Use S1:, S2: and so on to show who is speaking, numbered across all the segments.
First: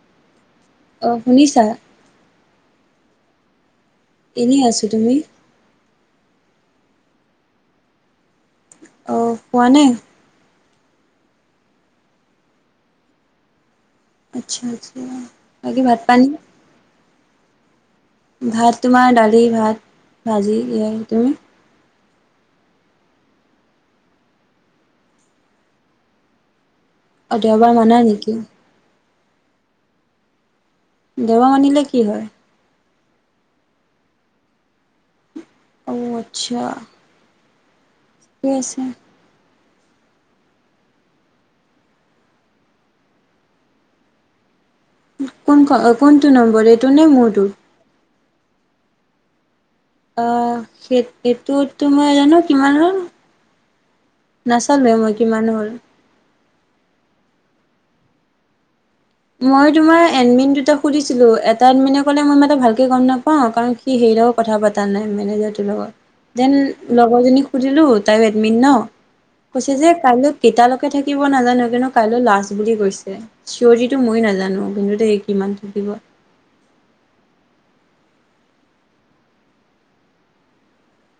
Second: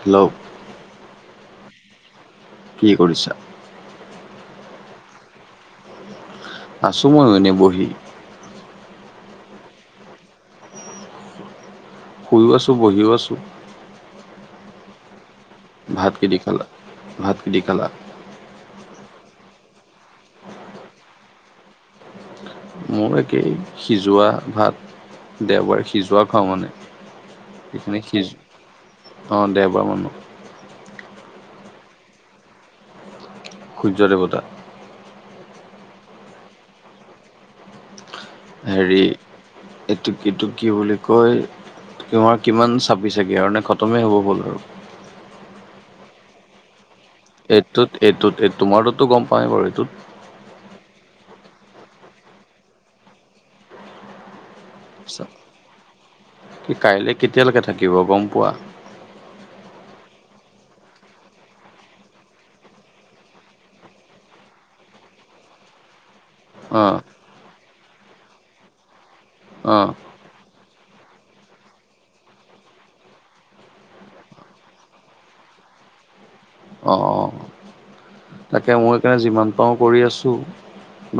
S1: Hello
S2: অ, শুনিছা?
S1: কি কৰিছা?
S2: এনেই আছোঁ, তুমি?
S1: আছোঁ মইও এনে বহি।
S2: অ, খোৱা নে?
S1: শুইও আছোঁ, বহিও আছোঁ।
S2: আচ্ছা, আচ্ছা। বাকী
S1: ভাত
S2: পানী
S1: দি খালা? ভাত দি খালা?
S2: ভাত তোমাৰ দালি, ভাত, ভাজি এয়াই তুমি?
S1: মোৰো একেই সিজোৱা ভাত, দেওবাৰে সিজোৱা খাওঁ মানে।
S2: অ দেওবাৰ মানা
S1: সেইখিনি সিজ,
S2: নেকি
S1: অ দেওবাৰ মান
S2: দেওবাৰ মানিলে কি হয়?
S1: সূৰ্য দেৱতা।
S2: অ, আচ্ছা। ঠিকে আছে
S1: হেৰি, এইটো কিটো কি বুলি কয়? তোমাৰ কিমান চাপি চেগে আৰু নে খতমেই হ'ব হ'ল আৰু?
S2: কোন খ, কোনটো নম্বৰ এইটো নে মোৰটো?
S1: এইটোত, এইটোত তোমাৰতো গম পাও বাৰু এইটোত?
S2: অ, সেইটোতো মই জানো কিমান হল? নাচালোৱে মই, কিমান হ'ল।
S1: কি কাইলৈ, কেতিয়ালৈকে থাকিব গম পোৱা?
S2: মই তোমাৰ এডমিন দুটাক সুধিছিলো, এটা এডমিনে ক'লে, মই ইমান এটা ভালকে গম নাপাওঁ কাৰণ সি হেৰিৰ লগত কথা পতা নাই মেনেজাৰটোৰ লগত, দেন
S1: অ
S2: লগৰজনী সুধিলো, তাইয়ো এডমিন ন। কৈছে
S1: অ
S2: যে, কাইলৈ কেতিয়ালৈকে থাকিব নাজানো, কিন্তু কাইলৈ লাষ্ট বুলি কৈছে চিঞৰ মই নাজানো, কিন্তু দেই কিমান থাকিব?
S1: অ', অ'। তাকে, মই সেইকাৰণে যিমান পাৰোঁ কৰি আছোঁ,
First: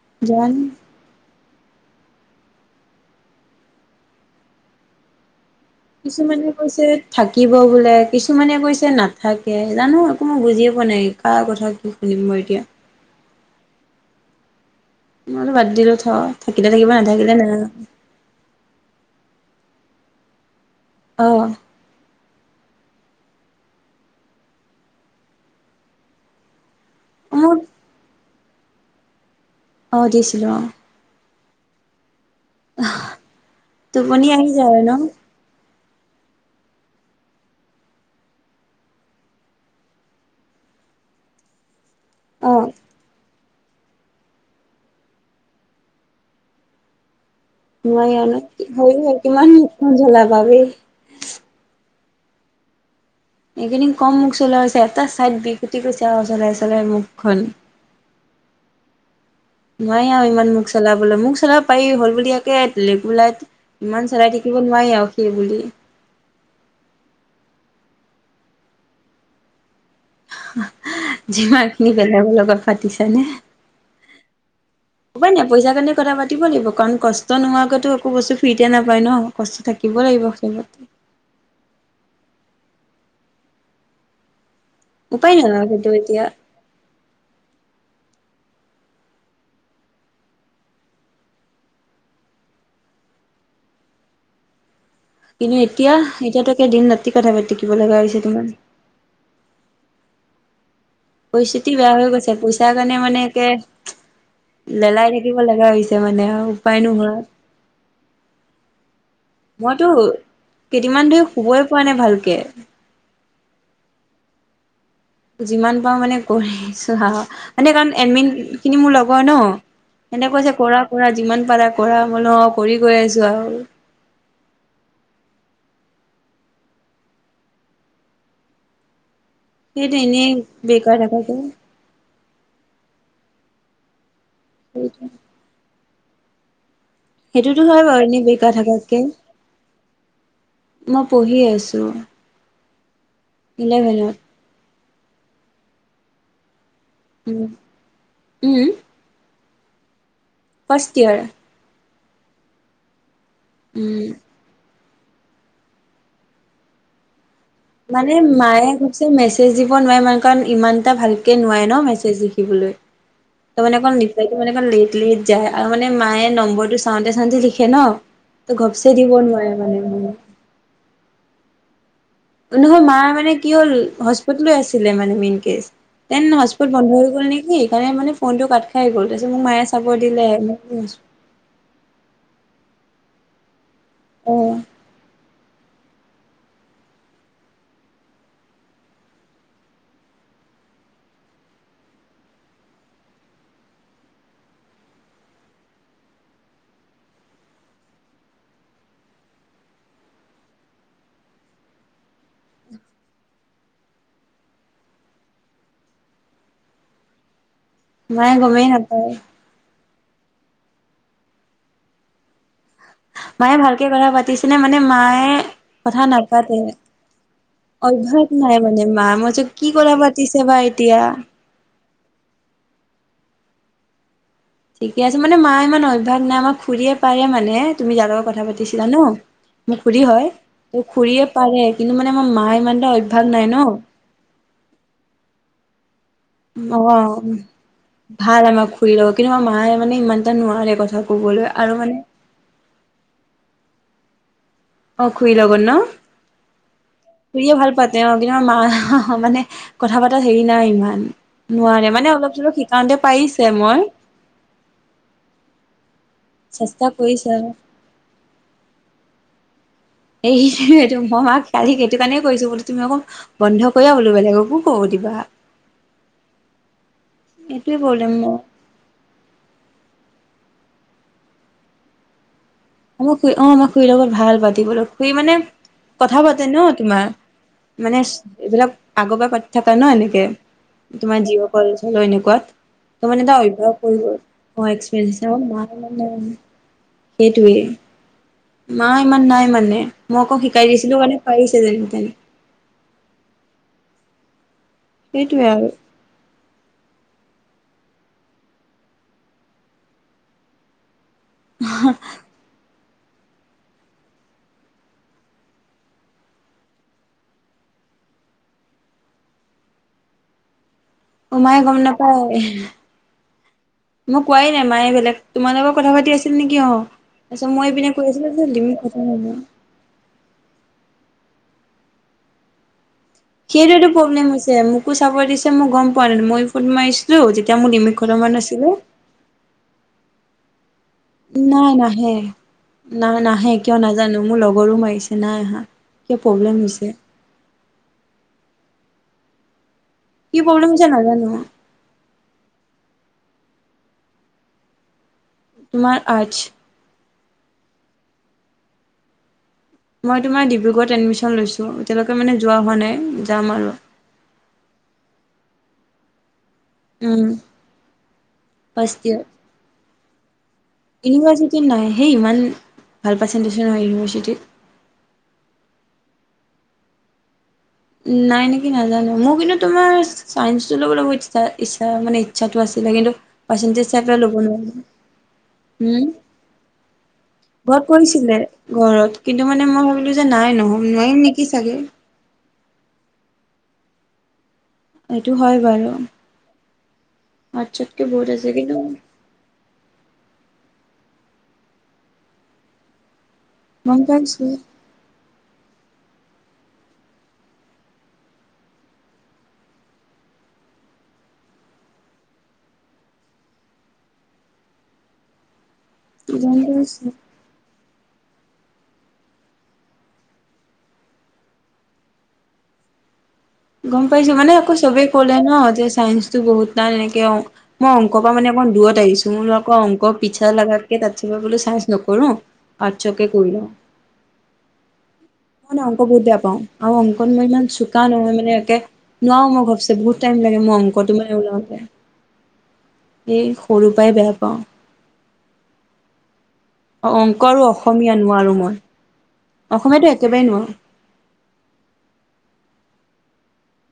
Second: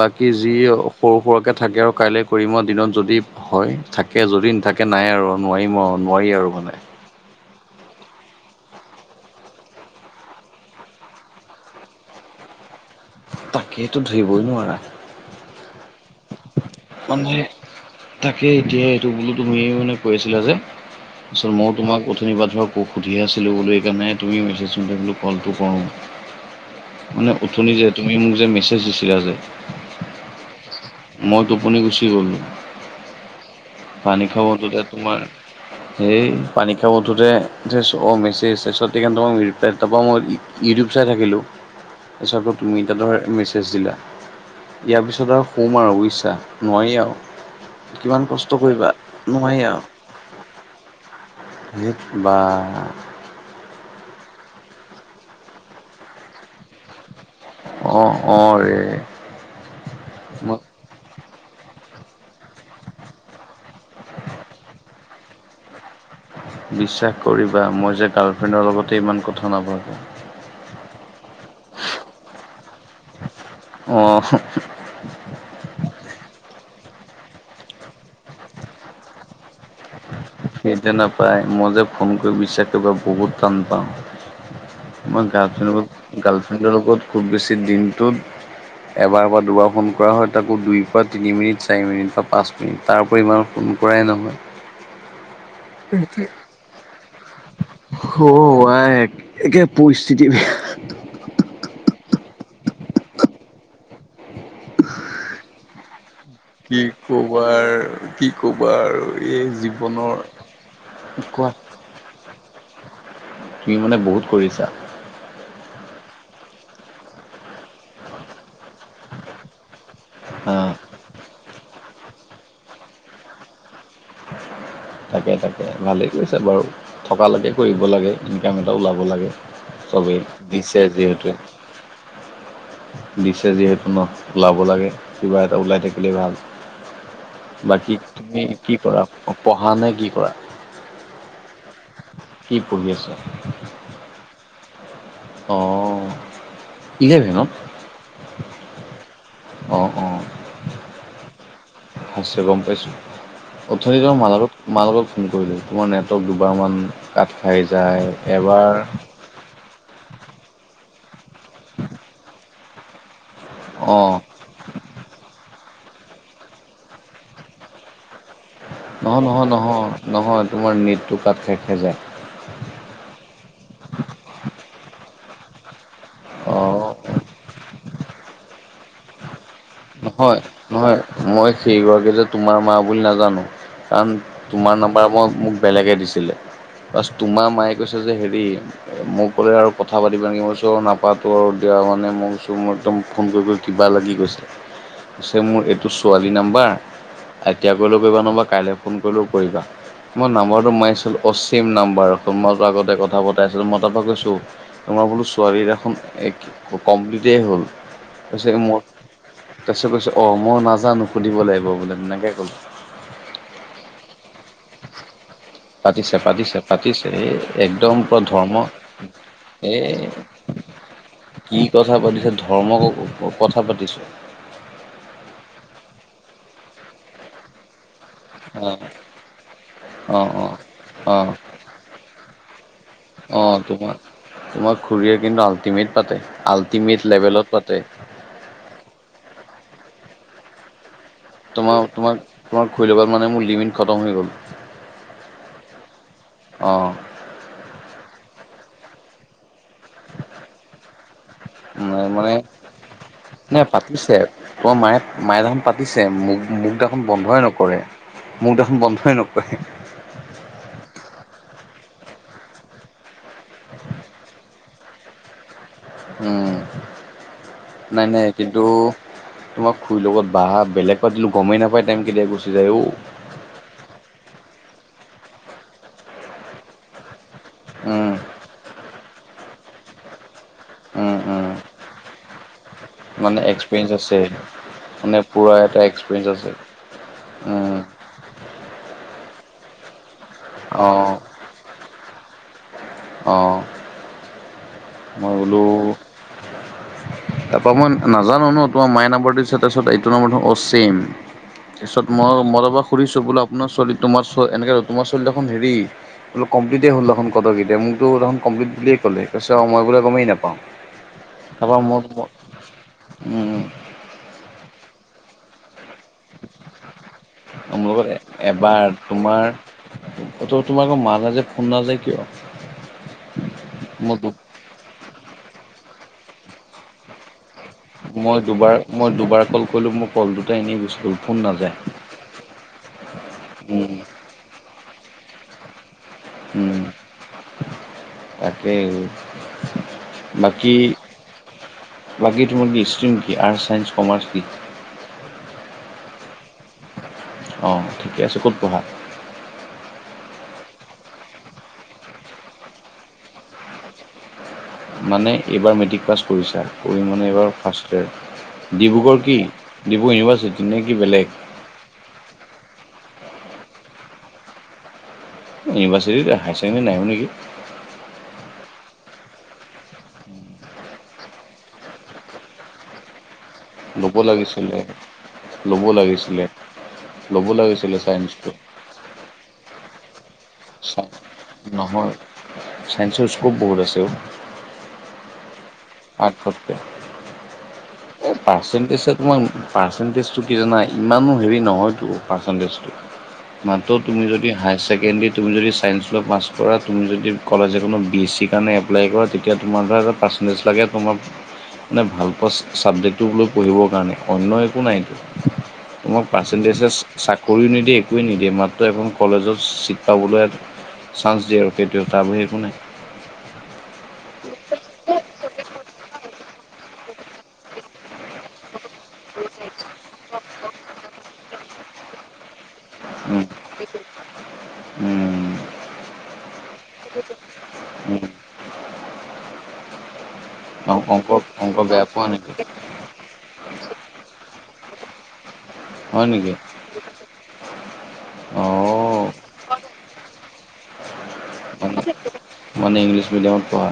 S1: বাকী যি
S2: জানো
S1: সৰু সুৰাকে থাকে আৰু কাইলৈ কৰিম মই দিনত যদি হয়, থাকে যদি নাথাকে নাই আৰু। নোৱাৰিম আৰু নোৱাৰি
S2: কিছুমানে
S1: আৰু মানে।
S2: কৈছে থাকিব বোলে কিছুমানে কৈছে নাথাকে জানো একো মই বুজিয়ে পোৱা নাই কাৰ কথা কি শুনিম মই এতিয়া।
S1: তাকেইেতো ধৰিবই নোৱাৰা।
S2: মই বাদ দিলো থ' থাকিলে থাকিব
S1: মানে
S2: নাথাকিলে না।
S1: তাকে এতিয়া এইটো বোলো তুমিয় মানে কৈ আছিলা যে
S2: অ
S1: তাৰপিছত মই তোমাক শুনিবা ধৰক ক'ক সুধি আছিলো বুলি এইকাৰণে তুমি মেছেজটোলো কলটো কৰোঁ। মানে
S2: মোক
S1: উঠনি যে তুমি মোক যে মেছেজ দিছিলা যে
S2: অ' দিছিলোঁ অ'।
S1: মই টোপনি গুচি গ'লোঁ।
S2: টোপনি আহি যায়
S1: উঠোতে
S2: আৰু ন'?
S1: তোমাৰ সেই পানী খা বঠোঁতে মেছেজ চছে সেইকাৰণই ইউৰিপ্লাই তাৰপৰা মই ইউটিউব চাই থাকিলোঁ।
S2: [inaudible]
S1: এই চবটো
S2: অ'
S1: তুমি তেদৰে মেছেজ দিলা, ইয়াৰ পিছত আৰু শুম আৰু বুজিছা, নোৱাৰি আৰু।
S2: মই
S1: কিমান
S2: এনে
S1: কষ্ট
S2: কি
S1: কৰিবা
S2: হয় কিমান
S1: নোৱাৰি
S2: জলা পাৰি।
S1: দেট বা।
S2: এইকেইদিন কম মুখ চলাইছে, এটা চাইদ বিকুটি গৈছে আৰু চলাই চলাই মুখখন।
S1: অ', অ' ৰে।
S2: নোৱাৰি আৰু ইমান
S1: মই
S2: মোক চলাবলৈ, মোক চলাব পাৰি হ'ল বুলি য়াকে লিক লাক। ইমান চলাই থাকিব নোৱাৰি আৰু সেই বুলি।
S1: বিশ্বাস কৰিবা মই যে গাৰ্লফ্ৰেণ্ডৰ লগতে ইমান কথা নাপাতো।
S2: যিমানখিনি বেলেগৰ লগত পাতিছানে।
S1: অ'।
S2: উপাই নাই পইচাৰ কাৰণে কথা পাতিব লাগিব কাৰণ কষ্ট নোহোৱাকৈ একো বস্তু ফ্ৰীতে নাপায় ন'? কষ্ট থাকিবই লাগিব। সেইবোৰত
S1: সেইটো নাপায়, মই যে ফোন কৰি বিশ্বাস কৰা বহুত টান পাওঁ। মই
S2: উপায় নাই আৰু সেইটো
S1: গাৰ্লফ্ৰেণ্ডৰত
S2: এতিয়া
S1: গাৰ্লফ্ৰেণ্ডৰ লগত খুব বেছি দিনটোত এবাৰ বা দুবাৰ ফোন কৰা হয়, তাকো দুইৰপৰা তিনি মিনিট, চাৰি মিনিট বা পাঁচ। তাৰপৰি ইমান ফোন কৰাই নহয়।
S2: কিন্তু এতিয়া এতিয়াতো একে দিন ৰাতি কথা পাতিব লগা হৈছে তোমাৰ।
S1: হয়। একে পৰিস্থিতি বেয়া।
S2: পৰিস্থিতি বেয়া হৈ গৈছে, পইচা কাৰণে মানে একে লেলাই থাকিব লগা হৈছে মানে। আৰু উপায়
S1: কি
S2: নোহোৱা
S1: ক'বাৰ কি ক'বা আৰু এই জীৱনৰ
S2: কেইদিনান ধৰি
S1: কোৱা
S2: শুবই পোৱা নাই ভালকে।
S1: তুমি মানে বহুত কৰিছা?
S2: যিমান পাৰোঁ মানে কৰিয়ে আছোঁ হা, মানে কাৰণ এডমিনখিনি মোৰ লগৰ ন'। সেহতে কৈছে
S1: হা
S2: কৰা কৰা যিমান পাৰা কৰা, মোলো কৰি গৈ আছো আৰু।
S1: তাকে তাকে ভালেই কৰিছা বাৰু, থকালৈকে কৰিব লাগে, ইনকাম এটা ওলাব লাগে।
S2: সেইটো
S1: চবেই
S2: এনেই
S1: দিছে
S2: বেকাৰ থাকাকে
S1: যিহেতু। দিছে যিহেতু ন' ওলাব লাগে, কিবা এটা ওলাই থাকিলে ভাল।
S2: সেইটোতো হয়
S1: বাকী
S2: বাৰু এনেই
S1: তুমি
S2: বেকাৰ
S1: কি
S2: থাকাতকে
S1: কৰা? পঢ়া নে কি কৰা?
S2: মই পঢ়িয়ে আছোঁ।
S1: কি পঢ়ি আছা?
S2: ইলেভেনত
S1: অঁ
S2: উম উম
S1: অঁ অঁ
S2: ফ্ষষ্টট ইয়ৰ
S1: আছে গম পাইছো অথনি
S2: উম
S1: তোমাৰ মান মা লগত ফোন কৰিলো তোমাৰ নেটৱৰ্ক দুবাৰ মান কাত খাই যায় এবাৰ
S2: মেজ দিব নোৱাৰে মানে কাৰণ ইমান এটা ভালকে নোৱাৰে ন মেছেজ লিখিবলৈ তাৰ মানে অকন
S1: অঁ
S2: মানে লেট লেট যায় আৰু মানে মায়ে নম্বৰটো চাওঁতে চাওঁতে লিখে ন তো ঘপচে দিব
S1: নহয় নহয়
S2: নোৱাৰে মানে
S1: নহয়
S2: মানে
S1: নহয় তোমাৰ নেটটো কাট খাই খাই যাই।
S2: নহয় মাৰ মানে কি হ'ল হস্পিতালায়েজ আছিলে মানে মেইন কেচ দেন হজ্পত
S1: অঁ
S2: বন্ধ হৈ গ'ল নেকি সেইকাৰণে মানে ফোনটো কাত খাই গল তাৰ পিছত মায়ে চাব দিলে
S1: নহয় নহয় মই সেইগৰাকী যে তোমাৰ মা বুলি নাজানো কাৰণ
S2: অ
S1: তোমাৰ নাম্বাৰ মই মোক বেলেগে দিছিলে বাছ তোমাৰ মায়ে কৈছে যে হেৰি মোক ক'লে আৰু কথা পাতিবা নেকি মই কৈছোঁ নাপাতো আৰু দিয়া মানে মই কৈছোঁ মোৰ একদম ফোন কৰি কৰি কিবা লাগি গৈছে। পিছে মোৰ এইটো ছোৱালী নাম্বাৰ এতিয়া কৰিলেও কৰিবা নবা কাইলে ফোন কৰিলেও কৰিবা। মই নাম্বাৰটো মাৰিছিলো অছেম নাম্বাৰ মইতো আগতে কথা পতাই আছিলো মই তাৰপৰা কৈছো তোমাৰ বোলো ছোৱালী দেখোন কমপ্লিতে হ'ল।
S2: মায়ে
S1: তাৰপিছত
S2: গমে
S1: মই
S2: নাপাই।
S1: তাৰপিছত কৈছো অ' মই নাজানো সুধিব লাগিব বোলে তেনেকে কলে।
S2: মায়ে ভালকে কথা পাতিছেনে মানে মায়ে কথা
S1: পাতিছে
S2: নাপাতে
S1: পাতিছে পাতিছে এই একদম পুৰা
S2: অভ্যাস
S1: ধৰ্ম
S2: নাই মানে মা মই বোলো কি
S1: এ
S2: কথা পাতিছে বা এতিয়া
S1: কি কথা পাতিছে ধৰ্মক কথা পাতিছোঁ।
S2: ঠিকে আছে মানে মা ইমান অভ্যাস নাই আমাৰ খুৰীয়ে পাৰে মানে তুমি যাৰ লগত কথা
S1: অ
S2: পাতিছিলা ন' মোক খুৰি
S1: অ
S2: হয়
S1: অ
S2: ত
S1: অ
S2: খুুৰয়ে পাৰে কিন্তু মানে আমাৰ মা ইমান এটা অভ্যাস
S1: অ
S2: নাই ন'
S1: তোমাৰ তোমাৰ খুৰীয়ে কিন্তু আল্টিমেট পাতে।
S2: অ'
S1: আল্টিমেট লেভেলত পাতে
S2: ভাল আমাৰ খুৰী লগত কিন্তু আমাৰ মায়ে মানে ইমান এটা নোৱাৰে কথাত
S1: তোমাৰ তোমাক তোমাক ঘূৰি ল'গত মানে মোৰ লিমিট খতম হৈ গ'ল
S2: অ, খুৰী লগত ন'
S1: অ'
S2: খুৰীয়ে ভাল পাতে অ, কিন্তু আমাৰ মা মানে কথা পতা হেৰি নাই ইমান নোৱাৰে মানে অলপ চলপ শিকাওঁটে পাৰিছে
S1: নাই
S2: মই
S1: পাতিছে তোমাৰ মায়ে মায়ে দেখোন পাতিছে মুখ মুখ
S2: চেষ্টা
S1: দেখোন
S2: কৰিছে
S1: বন্ধই
S2: আৰু
S1: নকৰে। মুখ দেখোন বন্ধই নকৰে।
S2: এই এইেইটো মই মাক কালী সেইটো কাৰণেই কৰিছো বোলো তুমি অকৌ বন্ধ কৰিয় বোলো বেলেগকো ক'ব দিবা।
S1: উম,
S2: এইটোৱে
S1: নাই
S2: প্ৰব্লেম
S1: নাই
S2: মোৰ।
S1: কিন্তু তোমাৰ খুৰীৰ লগত বাহ বেলেগ পাটিলো গমেই নাপায় টাইম কেতিয়া গুচি যায়ঔ
S2: আমাক খুৰী অ, আমাক খুুৰীৰ লগত ভাল পাতিবলৈ খুৰী মানে কথা পাতে ন তোমাৰ মানে
S1: উম
S2: এইবিলাক আগৰ পৰা পাতি থাকা ন' এনেকে
S1: উম
S2: তোমাৰ
S1: উম
S2: জিঅ' ক'ল চ'ল এনেকুৱাত। ত মানে এটা অভ্যাস
S1: এক্সপিৰিয়েঞ্চ
S2: হৈ গ'ল
S1: আছে
S2: অঁ, এক্সপেৰিয়েন্স
S1: মানে
S2: হিচাপত
S1: পুৰা
S2: মাৰ
S1: এটা
S2: ইমান
S1: এক্সপিৰিয়েঞ্চ
S2: নাই।
S1: আছে
S2: সেইটোৱেই।
S1: উম
S2: মা ইমান নাই মানে মই আকৌ শিকাই দিছিলো মানে
S1: অ'
S2: পাৰিছে যেন তেনে।
S1: অ, মই
S2: সেইটোৱে
S1: বোলো
S2: আৰু।
S1: তাৰপা মই নাজানো ন' তোমাৰ মায়ে নাম্বৰটো দিছে তাৰপিছত এইটো নাম্বৰটো অ, ছেম। তাৰপিছত মই মই তাৰপা সুধিছোঁ বোলো আপোনাৰ ছোৱালী তোমাৰ এনেক তোমাৰ ছোৱালী দেখোন হেৰি বোলো কম্পিলটেই হ'ল দেখোন কত কেতিয়াবাই মোকতো দেখোন কমপ্লিট বুলিয়ে ক'লে কছে মই বোলে গমেই নাপাওঁ।
S2: অঁ, মায়ে গম
S1: তাৰপৰা মোৰ
S2: নাপায়। মোক কোৱাই নাই মায়ে বেলেগ তোমাৰ লগত কথা পাতি আছিল নেকি অ', তাৰপিছত মই
S1: মোৰ
S2: ইপিনে কৈ আছিলো যে লিমিট খটম হ'ব
S1: তোমালোকৰ মা লেযে ফ'ন নাযায় কিয়?
S2: সেইটো
S1: মই
S2: প্ৰব্লেম হৈছে মোকো চাব দিছে মই গম পোৱা নাই মই ফোন মাৰিছিলো যেতিয়া মোৰ নিমিখ
S1: মই
S2: ঘমমান নাছিলে,
S1: দুবাৰ মই দুবাৰ কল কৰিলো মোৰ কলটা এনেই গৈচি গ'ল। ফোন
S2: নাই
S1: নাযায়
S2: নাহে নাই নাহে কিয়
S1: উম
S2: নাজানো মোৰ লগৰো মাৰিছে নাই অহ।
S1: উম, তাকেই।
S2: কি প্ৰব্লেম
S1: বাকী
S2: হৈছে নাজানো
S1: লাগি তোম কি ষ্ট্ৰ্ম কি আৰ্ট ছাইেন্ঞ্চ কমাৰ্চ কি?
S2: তোমাৰ আৰ্টছ।
S1: অ, ঠিকে আছে, ক'ত পঢ়া?
S2: মই তোমাৰ ডিব্ৰুগড়ত এডমিশ্যন লৈছোঁ এতিয়ালৈকে মানে যোৱা হোৱা নাই যাম আৰু।
S1: মানে এইবাৰ মেট্ৰিক পাছ কৰিছা? পৰিানে
S2: উম
S1: এইবাৰ first year
S2: first
S1: Dibrugarh
S2: year
S1: কি ডিব্ৰুগ ইউনিভাৰ্চিটি? নে কি বেলেগ
S2: ইউনিভাৰ্চিটিত নাইয় সেই ইমান ভাল পাৰ্চেণ্টেজৰ নহয় ইউনিভাৰ্চিটিত।
S1: ইউনিভাৰ্চিট [inaudible] নেকি?
S2: নাই নেকি নাজানো মোৰ কিন্তু তোমাৰ চাইসটো ল'বলৈ মুত ই্ছ ইচ্ছা মানে ইচ্ছাটো আছিলে কিন্তু, পাচণ্টজ চেপেল ল'ব নোৱাৰিলোঁ,
S1: ল'ব
S2: উম।
S1: লাগিছিলে ল'ব
S2: ঘৰত
S1: লাগিছিলে
S2: কৰিছিলে
S1: ছাইন্সটো
S2: ঘৰত কিন্তু মানে মই ভাবিলো যে নাই নহ নোৱাৰিম নেকি চাগে।
S1: চাইন্সৰ স্ক'প বহুত আছে অ,
S2: সেইটো হয় বাৰু।
S1: [inaudible]
S2: আচ্ছা
S1: [inaudible] তোমাক পাৰ্চেণ্টেজটো কি জানা ইমানো হেৰি নহয়তো পাৰ্চেণ্টেজটো, মাত্ৰ
S2: গম
S1: তুমি
S2: পাইছো
S1: যদি হায়াৰ ছেকেণ্ডেৰীত তুমি যদি ছাইন্স লৈ পাছ কৰা তুমি যদি কলেজে কোনো বি এছ চিৰ কাৰণে এপ্লাই কৰা তেতিয়া তোমাৰ ধৰা এটা পাছ [inaudible] তোমাক মানে ভাল পোৱা [inaudible] কৰি নিদিয়ে একোৱে নিদিয়ে মাত্ৰ
S2: গম
S1: এখন
S2: পাইছো
S1: কলেজত চিট পাবলৈ চান্স দিয়ে আৰু কেতিয়া তাৰ ব একো নাই।
S2: গম পাইছো মানে আকৌ চবেই কলে ন যে চাইন্সো বহুত নাই এনেকে মই অংকৰ প পৰা মানে অকণ দূৰত আহিছো মোৰ আকৌ অংক পিঠা লগাক কে তাতা বোলে চাইন্ঞ্চ নকৰো আৰ্টছকে
S1: উম,
S2: কৰি লওঁ।
S1: উম,
S2: ম নাই অংক বহুত বেয়া পাও আৰু অংকন মই ইমান চোকা
S1: উম।
S2: নহয় নও মই ভাবছে বহুত টাইম লাগে মই
S1: অ'
S2: অংকটো
S1: অংক
S2: মানে
S1: অংক
S2: ওলাওতে।
S1: বেয়া পোৱা নেকি?
S2: এই সৰুৰ পৰাই বেয়া পাওঁ।
S1: হয় নেকি?
S2: অ অংক আৰু অসমীয়া নোৱাৰোঁ মই
S1: অ'
S2: অসমীয়াতটো একেবাৰে নোৱাৰোঁ।
S1: মানে ইংলিছ মিডিয়ামত পঢ়া?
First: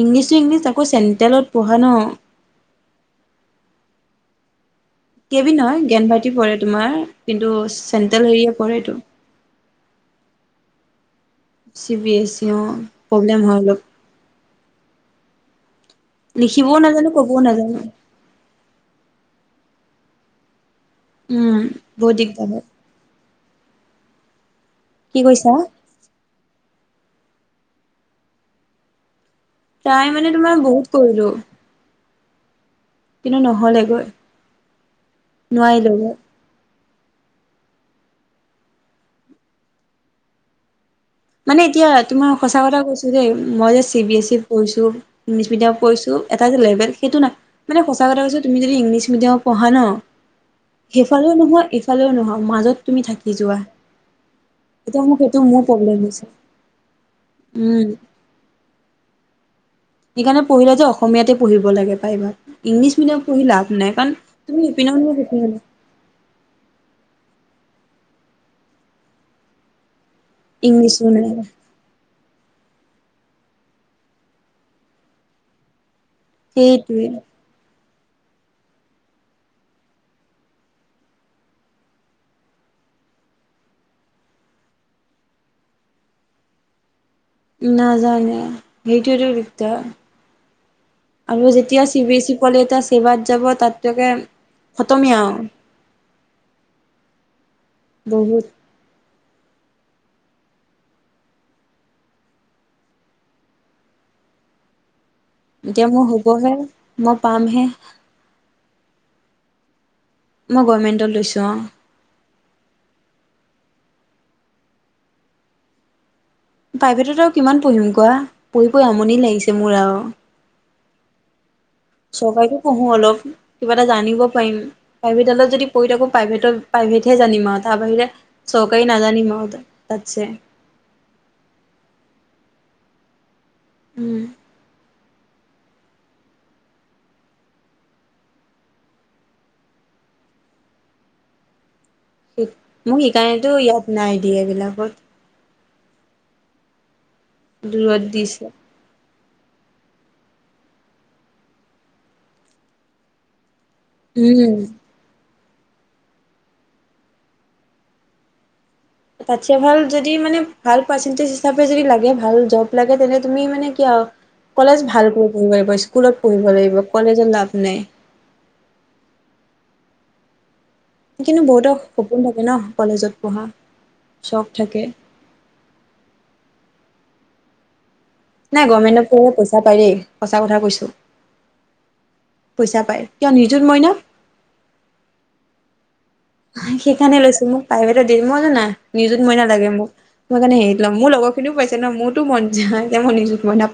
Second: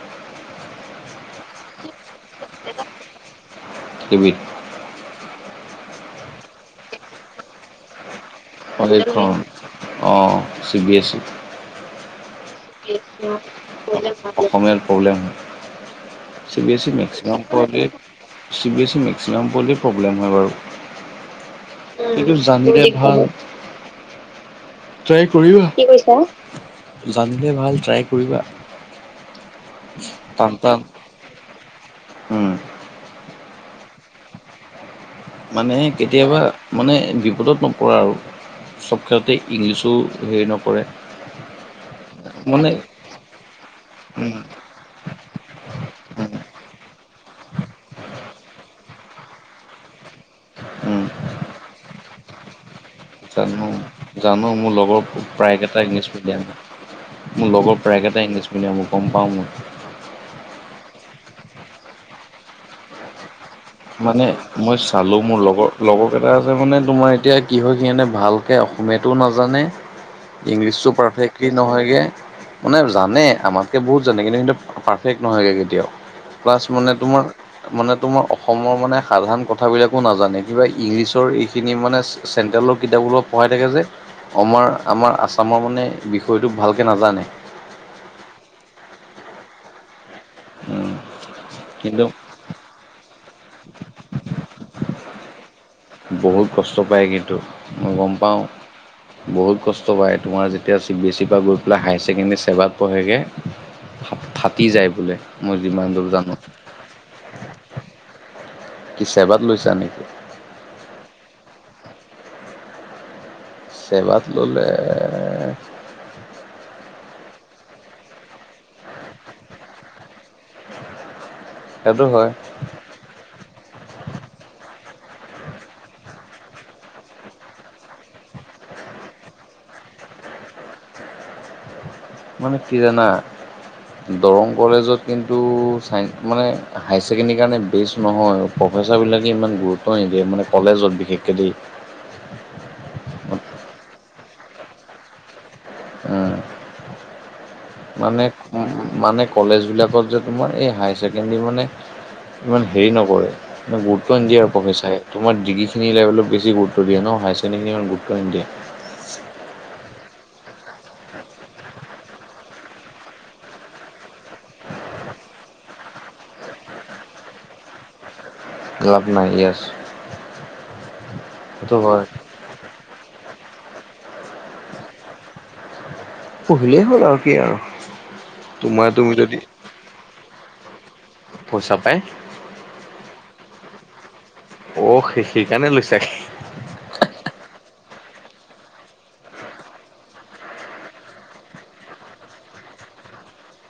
S2: ইংলিছো ইংলিছ আকৌ চেণ্ট্ৰেলত পঢ়া ন।
S1: [inaudible]
S2: কেবি নহয় জ্ঞান ভাৰটি পৰে তোমাৰ কিন্তু, চেন্ট্ৰেল হেৰিয়ে পৰে এইটো
S1: কলেজ অ C B S E?
S2: C B S
S1: অসমীয়াৰ প্ৰব্লেম চি বি
S2: লিখিবও
S1: এছ ই
S2: নাজানো ক'বও
S1: মেক্সিমাম
S2: নাজানো
S1: পোৱাল চিব বি এছ ই মেক্সিমাম পোৱালই প্ৰব্লেম হয় বাৰু।
S2: উম।
S1: উম,
S2: বহুত
S1: এইটো
S2: দিগদাৰ হয়
S1: জানিলে ভাল।
S2: কি
S1: টাই
S2: কৈছা
S1: কৰিবা। কি কৈছা? জানিলে ভাল ট্ৰাই কৰিবা।
S2: ট্ৰাই মানে
S1: টান
S2: তোমাৰ
S1: টান
S2: বহুত কৰিলোঁ।
S1: উম।
S2: কিন্তু নহ'লে গৈ।
S1: মানে কেতিয়াবা মানে বিপদত নপৰা আৰু চব ক্ষেত্ৰতে ইংলিছো হেৰি নকৰে।
S2: মানে এতিয়া তোমাৰ সঁচা
S1: মানে
S2: কথা কৈছো যে, মই যে C B S
S1: um
S2: E পঢ়িছোঁ। ইংলিছ মিডিয়াম পঢ়িছো
S1: উম।
S2: এটা যে লেভেল সেইটো না মানে সঁচা কথা কৈছ তুমি যদি ইংলিছ মিডিয়ামত পঢ়া ন'।
S1: উম,
S2: সেইফালেও নহয় এইফালেও নহয় মাজত তুমি থাকি যোৱা।
S1: জানো
S2: এতিয়া মোক ত' মোৰ প্ৰব্লেম হৈছে।
S1: এতিয়া মোৰ লগৰ
S2: উম
S1: প্ৰায়কেইটাাই ইংলিছ মিডিয়ামৰ গম পাওঁ মই।
S2: সেইকাৰণে পঢ়িলে যে অসমীয়াতে পঢ়িব লাগে প্ৰায় ইমান ইংলিছ মিডিয়াম পঢ়ি লাভ নাই কাৰণ,
S1: মানে
S2: তোমাৰ
S1: মই
S2: ইপিনেও নহয়
S1: চালোঁ মোৰ
S2: সিপিনেও নহয়।
S1: লগৰ লগৰকেইটা আছে মানে তোমাৰ এতিয়া কি হয় সিহঁতে ভালকে অসমীয়াটো নাজানে ইংলিছটো
S2: ইংলিছো নাই
S1: পাৰফেক্টলি নহয়গে। মানে জানে আমাতকে বহুত জানে কিন্তু সেহন্তৰ পাৰফেক্ট নহয়গে কেতিয়াও। ক্লাছ মানে
S2: সেইটোৱে
S1: তোমাৰ মানে তোমা অসমৰ মানে সাধাৰণ কথাবিলাকো নাজানে কিবা ইংলিছৰ এইখিনি মানে চেণ্ট্ৰেলৰ কিতাপ অলপ পঢ়াই থাকে যে আমাৰ-আমাৰ আছামৰ মানে বিষয়টো ভালকৈ নাজানে।
S2: নাজানে সেইটোৱেতো দিগদাৰ
S1: উম
S2: আৰু যেতিয়া
S1: কিন্তু
S2: চি বি এছ ই কলে এতিয়া চিবাত যাব তাতলৈকে খতমেই আৰু।
S1: বহুত কষ্ট পায় কিন্তু মই গম পাওঁ।
S2: [unintelligible]
S1: বহুত কষ্ট পায় তোমাৰ যেতিয়া চিব বি এছ ই ৰ পৰা গৈ পেলাই হায়াৰ ছেকেণ্ডেৰী চেবাত পঢ়েগে। ফা-ফাটি যায় বোলে। মই যিমান
S2: এতিয়া মোৰ
S1: দূৰ জানো
S2: হ'বহে, মই পামহে।
S1: কি চেবাত লৈছা নেকি?
S2: মই গভমেণ্টত লৈছোঁ অহ।
S1: চেবাত ল'লে
S2: প্ৰাইভেটত আৰু কিমান পঢ়িম কোৱা পঢ়ি-পঢি আমনি লাগিছে মোৰ আৰু।
S1: [unintelligible]
S2: চৰকাৰীকো পঢ়ো অলপ কিবা এটা জানিব পাৰিম। প্ৰাইভেটডালত যদি পঢ়ি থাকো প্ৰাইভেটৰ, প্ৰাইভেটহে জানিম আৰু তাৰ বাহিৰে চৰকাৰী নাজানিম তাত, তাত যে
S1: মানে কি জানা
S2: উম
S1: দৰং কলেজত কিন্তু চাই মানে হায়াৰ ছেকেণ্ডেৰী কাৰণে বেচ নহয়, প্ৰফেচাৰবিলাকেই ইমান গুৰুত্ব নিদিয়ে মানে কলেজত বিশেষকে দেই্
S2: মোক সেইকাৰণেতো ইয়াত নাই দিয়া এইবিলাকত।
S1: উম,
S2: দূৰত
S1: মানে।
S2: দিছে
S1: মানে কলেজবিলাকত যে তোমাৰ এই হায়াৰ ছেকেণ্ডেৰী মানে ইমান হেৰি নকৰে। ন' গুৰুত্ব নিদিয়ে
S2: উম
S1: প্ৰফেছাৰে। তোমাৰ ড্ৰিগ্ৰী-চিগ্ৰীবিলাক অলপ বেছি গুৰুত্ব দিয়ে ন' হায়ৰ চেকেণ্ডেৰীখিনি ইমান গুৰুত্ব নিদিয়ে।
S2: তাতছে ভাল যদি মানে ভাল পাৰ্চেটেজ হিচাপে যদি লাগে, ভাল জব লাগে, তেন্তে তুমি মানে কি আৰু। কলেজ ভালকৈ পঢ়িব লাগিব স্কুলত পঢ়িব লাগিব, কলেজত লাভ নাই।
S1: লাভ নাই ইয়েছ।
S2: কিন্তু বহুতৰ সপোন থাকে ন' কলেজত পঢ়া চখ থাকে।
S1: পঢ়িলেই হ'ল আৰু কি আৰু।
S2: নাই
S1: তোমাৰ
S2: গভমেণ্টত
S1: তুমি
S2: কৰিলে
S1: যদি
S2: পইচা পাই দেই সঁচা কথা কৈছোঁ।
S1: পইচা পায়?
S2: পইচা পায়, কিয় নিজুত মইনা।
S1: অ' সে-সেইকাৰণে লৈছা?
S2: সেইখণে লৈছোঁ, মোক প্ৰাইভেট দ মই জানা নিজুত মইনা লাগে মোক। মই কাৰণে হেৰিত লম। মোৰ লগৰখিনিও পাইছে ন' মোৰতো মন যায় যে মই নিজুত মইনা